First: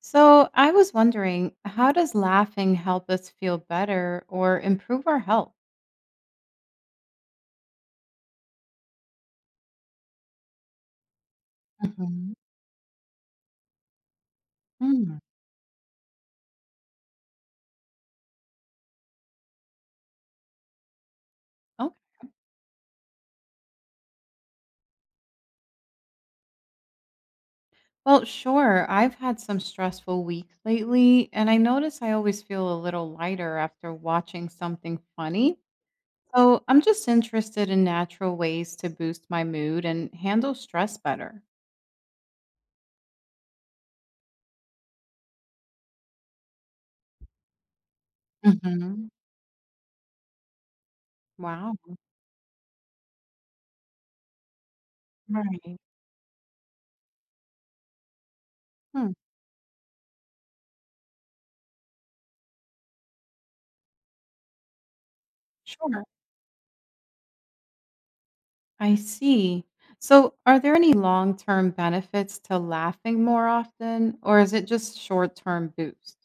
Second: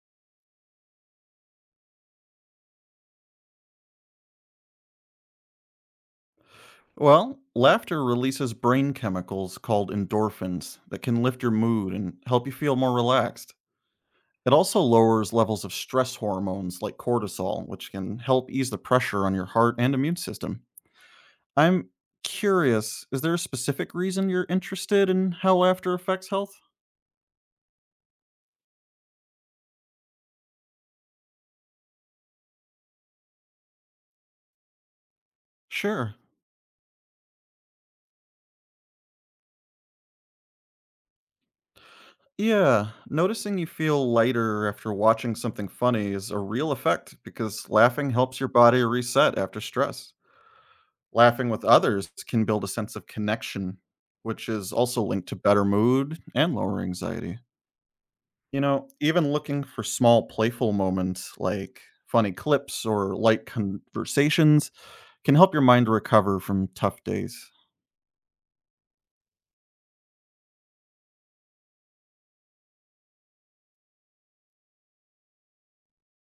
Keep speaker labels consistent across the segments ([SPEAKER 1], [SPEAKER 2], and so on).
[SPEAKER 1] So, I was wondering, how does laughing help us feel better or improve our health?
[SPEAKER 2] Well, laughter releases brain chemicals called endorphins that can lift your mood and
[SPEAKER 1] Mhm.
[SPEAKER 2] help you feel more relaxed. It also
[SPEAKER 1] Mm.
[SPEAKER 2] lowers levels of stress hormones like cortisol, which can help ease the pressure on your heart and immune system. I'm
[SPEAKER 1] Okay.
[SPEAKER 2] curious, is there a specific reason you're interested in how laughter affects health?
[SPEAKER 1] Well, sure. I've had some stressful weeks lately, and I notice I always feel a little lighter after watching something funny.
[SPEAKER 2] Sure.
[SPEAKER 1] So, I'm just interested in natural ways to boost my mood and handle stress better.
[SPEAKER 2] Yeah, noticing you feel lighter after watching something funny is a real effect because laughing helps your body
[SPEAKER 1] Mhm.
[SPEAKER 2] reset after stress. Laughing with
[SPEAKER 1] Wow.
[SPEAKER 2] others can build a sense of connection, which is also linked to better
[SPEAKER 1] Right.
[SPEAKER 2] mood and lower anxiety. You know,
[SPEAKER 1] Hmm.
[SPEAKER 2] even looking for small playful moments like funny clips or light conversations can help your mind
[SPEAKER 1] Sure.
[SPEAKER 2] recover from tough days.
[SPEAKER 1] I see. So, are there any long term benefits to laughing more often, or is it just short term boost?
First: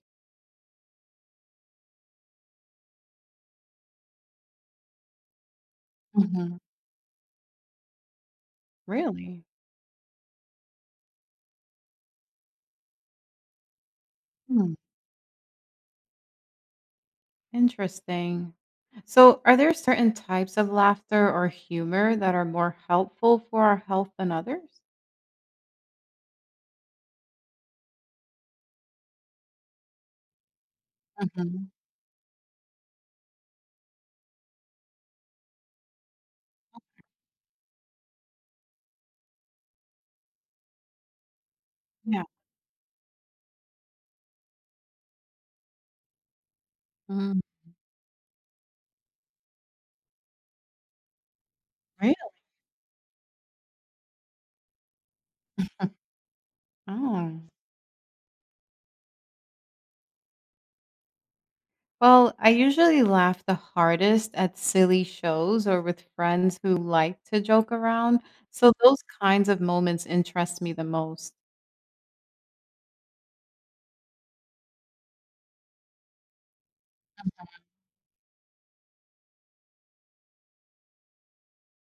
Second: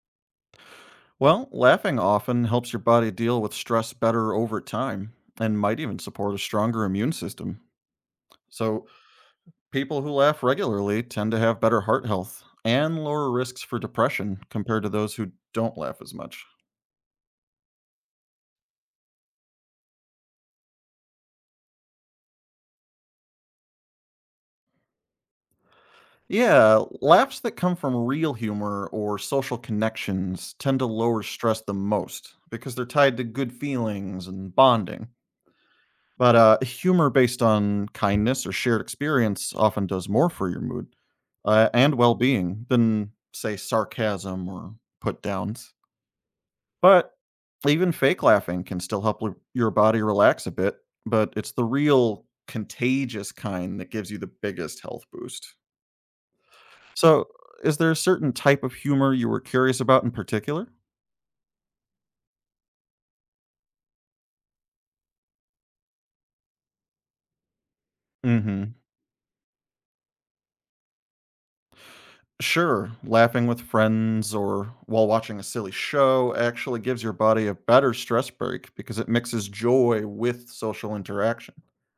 [SPEAKER 2] Well, laughing often helps your body deal with stress better over time and might even support a
[SPEAKER 1] hmm
[SPEAKER 2] stronger immune system. So,
[SPEAKER 1] Really?
[SPEAKER 2] people who laugh regularly tend to have better heart health and lower risks for depression
[SPEAKER 1] Hmm,
[SPEAKER 2] compared to those who don't laugh as much.
[SPEAKER 1] Interesting. So, are there certain types of laughter or humor that are more helpful for our health than others?
[SPEAKER 2] Yeah, laughs that come from real humor or social connections tend to lower stress
[SPEAKER 1] hmm
[SPEAKER 2] the most because they're tied to good feelings and bonding. But humor based on kindness or shared experience often does more for your mood and well
[SPEAKER 1] Yeah.
[SPEAKER 2] being than, say, sarcasm or put downs. But
[SPEAKER 1] mm
[SPEAKER 2] even fake laughing can still help your body relax a bit, but it's the
[SPEAKER 1] Really?
[SPEAKER 2] real contagious kind that gives you the biggest health boost. So,
[SPEAKER 1] Oh.
[SPEAKER 2] is there a certain type of humor you were curious about in particular?
[SPEAKER 1] Well, I usually laugh the hardest at silly shows or with friends who like to joke around. So,
[SPEAKER 2] Hmm.
[SPEAKER 1] those kinds of moments interest me the most.
[SPEAKER 2] Sure, laughing with friends or while watching a silly show actually gives your body a better stress break because it mixes joy with social interaction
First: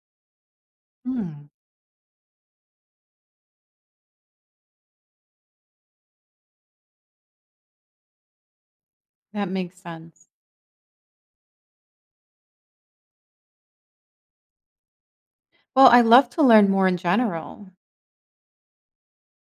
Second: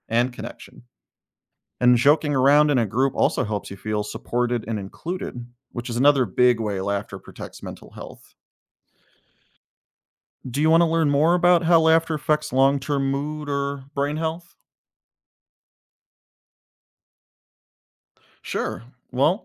[SPEAKER 2] and connection.
[SPEAKER 1] Hmm,
[SPEAKER 2] And joking around in a group also helps you feel supported and included, which is another big way laughter protects mental health.
[SPEAKER 1] that makes sense.
[SPEAKER 2] Do you want to learn more about how laughter affects long term mood or brain health?
[SPEAKER 1] Well, I love to learn more in general.
[SPEAKER 2] Sure. Well,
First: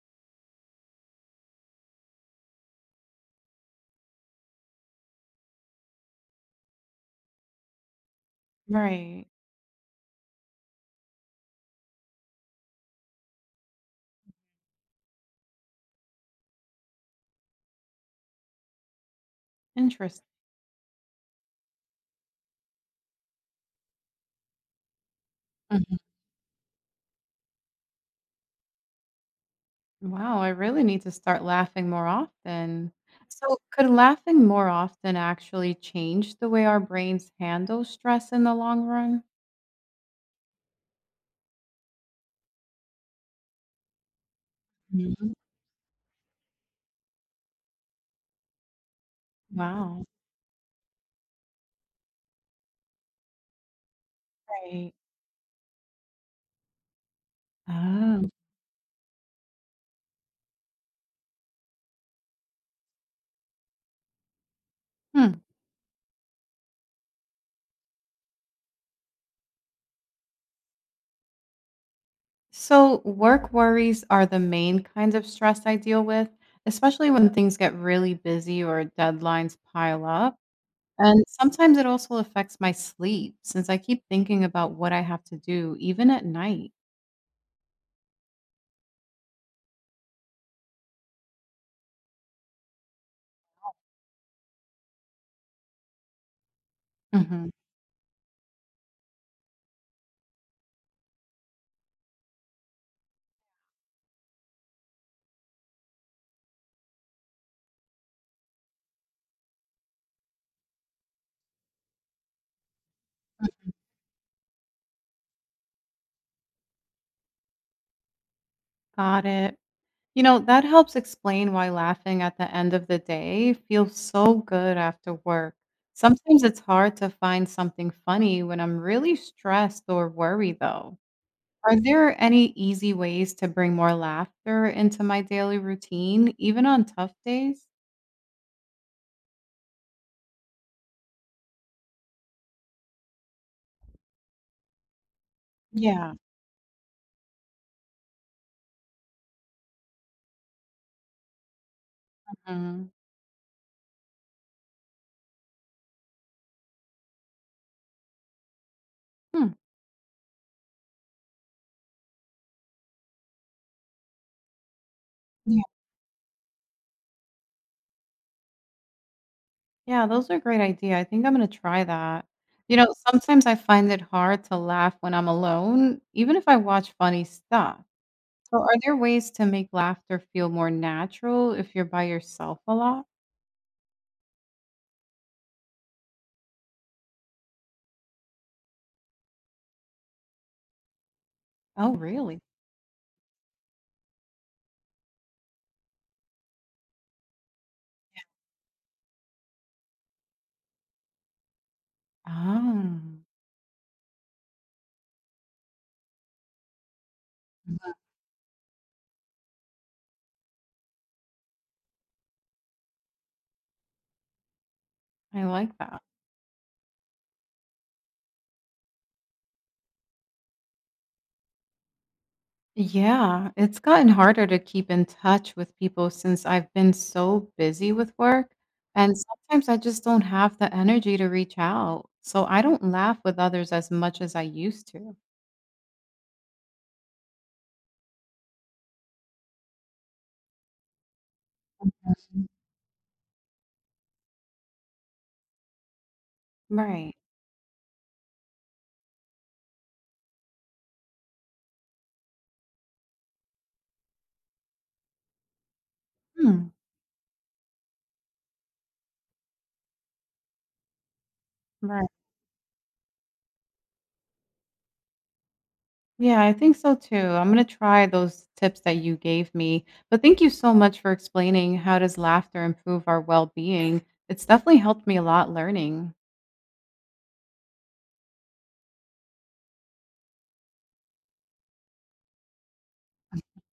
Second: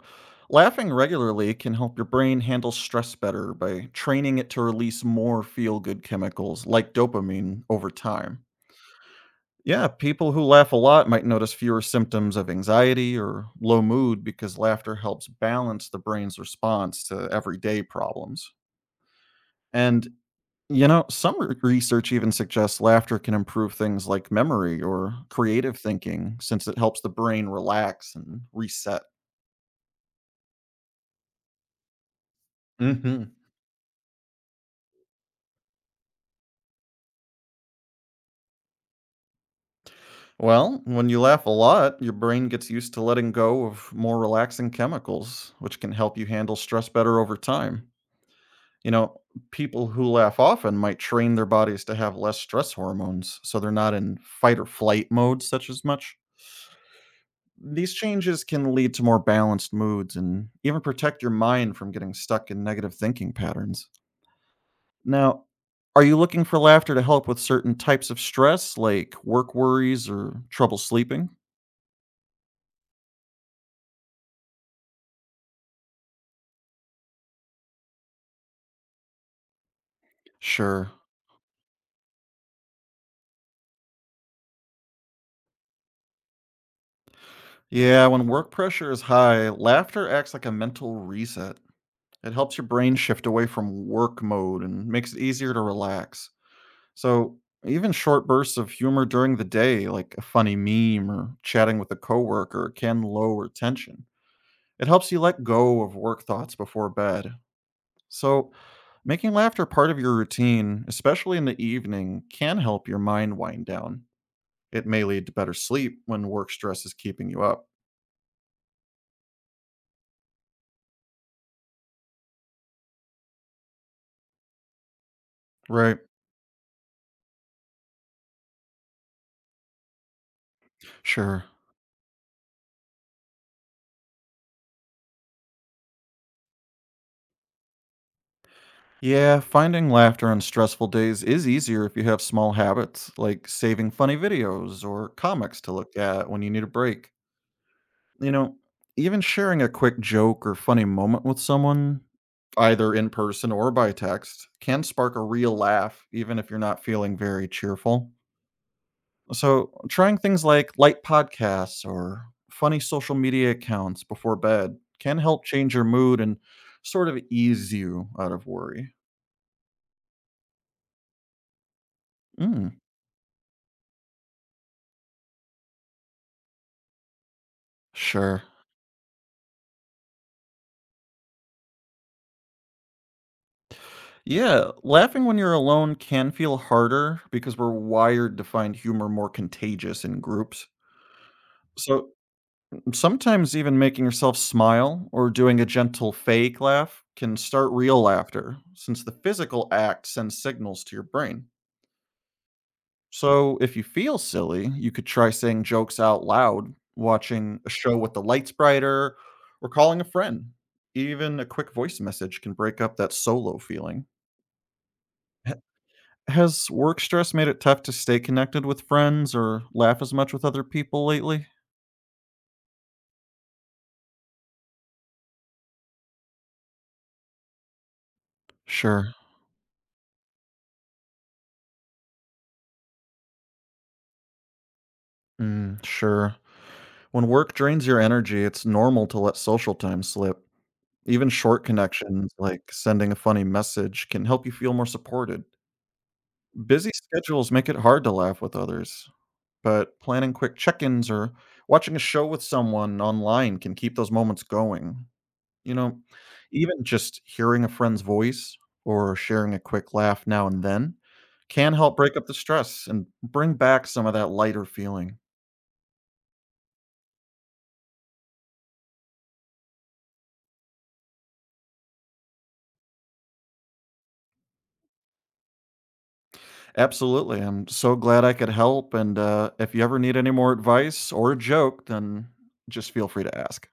[SPEAKER 2] laughing regularly can help your brain handle stress better by training it to release more feel good chemicals like dopamine over time.
[SPEAKER 1] Right.
[SPEAKER 2] Yeah, people who laugh a lot might notice fewer symptoms of anxiety or low mood because laughter helps balance the brain's response to everyday problems. And,
[SPEAKER 1] Interesting.
[SPEAKER 2] you know, some research even suggests laughter can improve things like memory or creative
[SPEAKER 1] Mhm.
[SPEAKER 2] thinking since it helps the brain relax and reset.
[SPEAKER 1] Wow, I really need to start laughing more often.
[SPEAKER 2] Hmm.
[SPEAKER 1] So, could laughing more often actually change the way our brains handle stress in the long run?
[SPEAKER 2] Well, when you laugh a lot, your brain gets used to letting go of more relaxing
[SPEAKER 1] Mhm.
[SPEAKER 2] chemicals, which can help you handle stress better over time. You know, people
[SPEAKER 1] Wow.
[SPEAKER 2] who laugh often might train their bodies to have less stress hormones, so they're not in fight or
[SPEAKER 1] Right.
[SPEAKER 2] flight mode such as much. These
[SPEAKER 1] Oh.
[SPEAKER 2] changes can lead to more balanced moods and even protect your mind from getting stuck in negative thinking patterns.
[SPEAKER 1] Hmm.
[SPEAKER 2] Now, are you looking for laughter to help with certain types of stress, like work worries or trouble sleeping?
[SPEAKER 1] So, work worries are the main kinds of stress I deal with, especially when things get really busy or deadlines pile up.
[SPEAKER 2] Sure.
[SPEAKER 1] And sometimes it also affects my sleep since I keep thinking about what I have to do even at night.
[SPEAKER 2] Yeah, when work pressure is high, laughter acts like a mental reset. It helps your brain shift away from work mode and makes it easier to relax. So,
[SPEAKER 1] Mhm.
[SPEAKER 2] even short bursts of humor during the day, like a funny meme or chatting with a coworker, can lower tension. It helps you let go of work thoughts before bed. So, making laughter part of your routine, especially in the evening, can help your mind wind down. It may lead to better sleep when work stress is keeping you up.
[SPEAKER 1] Got it. You know, that helps explain why laughing at the end of the day feels so good after work.
[SPEAKER 2] Right.
[SPEAKER 1] Sometimes it's hard to find something funny when I'm really stressed or worried, though.
[SPEAKER 2] Sure.
[SPEAKER 1] Are there any easy ways to bring more laughter into my daily routine, even on tough days?
[SPEAKER 2] Yeah, finding laughter on stressful days is easier if you have small habits, like saving funny videos or comics to look
[SPEAKER 1] Yeah.
[SPEAKER 2] at when you need a break. You know, even sharing a quick joke or funny moment with someone,
[SPEAKER 1] Mhm.
[SPEAKER 2] either in person or by text, can spark a real laugh, even if you're not feeling very cheerful.
[SPEAKER 1] Hmm.
[SPEAKER 2] So, trying things like light podcasts or funny social media accounts before bed can help change your mood and sort of ease you out of worry.
[SPEAKER 1] Yeah, those are a great idea. I think I'm gonna try that.
[SPEAKER 2] Mm,
[SPEAKER 1] Sometimes I find it hard to laugh when I'm alone, even if I watch funny stuff.
[SPEAKER 2] sure.
[SPEAKER 1] So are there ways to make laughter feel more natural if you're by yourself a lot?
[SPEAKER 2] Yeah, laughing when you're alone can feel harder because we're wired to find humor more contagious in groups.
[SPEAKER 1] Oh,
[SPEAKER 2] So,
[SPEAKER 1] really?
[SPEAKER 2] sometimes even making yourself smile or doing a gentle fake laugh can start real laughter, since the physical act sends signals to your brain.
[SPEAKER 1] Oh,
[SPEAKER 2] So, if you feel silly, you could try saying jokes out loud, watching a
[SPEAKER 1] Mhm.
[SPEAKER 2] show with the lights brighter, or calling a friend. Even a quick voice message can break up that solo feeling.
[SPEAKER 1] I
[SPEAKER 2] H-
[SPEAKER 1] like that.
[SPEAKER 2] Has work stress made it tough to stay connected with friends or laugh as much with other people lately?
[SPEAKER 1] Yeah, it's gotten harder to keep in touch with people since I've been so busy with work. And
[SPEAKER 2] Sure.
[SPEAKER 1] sometimes I just don't have the energy to reach out. So I don't laugh with others as much as I used to.
[SPEAKER 2] Mm, sure. When work drains your energy, it's normal to let social time slip. Even short connections, like sending a funny message, can help you feel more supported. Busy
[SPEAKER 1] Right.
[SPEAKER 2] schedules make it hard to laugh with others, but planning quick check ins or watching a show with someone online can keep those moments going. You know,
[SPEAKER 1] Hmm,
[SPEAKER 2] even just hearing a friend's voice or sharing a quick laugh now and then can help
[SPEAKER 1] right.
[SPEAKER 2] break up the stress and bring back some of that lighter feeling.
[SPEAKER 1] Yeah, I think so too. I'm gonna try those tips that you gave me. But thank you so much for explaining how does laughter improve our well-being. It's definitely helped me a lot learning.
[SPEAKER 2] Absolutely. I'm so glad I could help. And if you ever need any more advice or a joke, then just feel free to ask.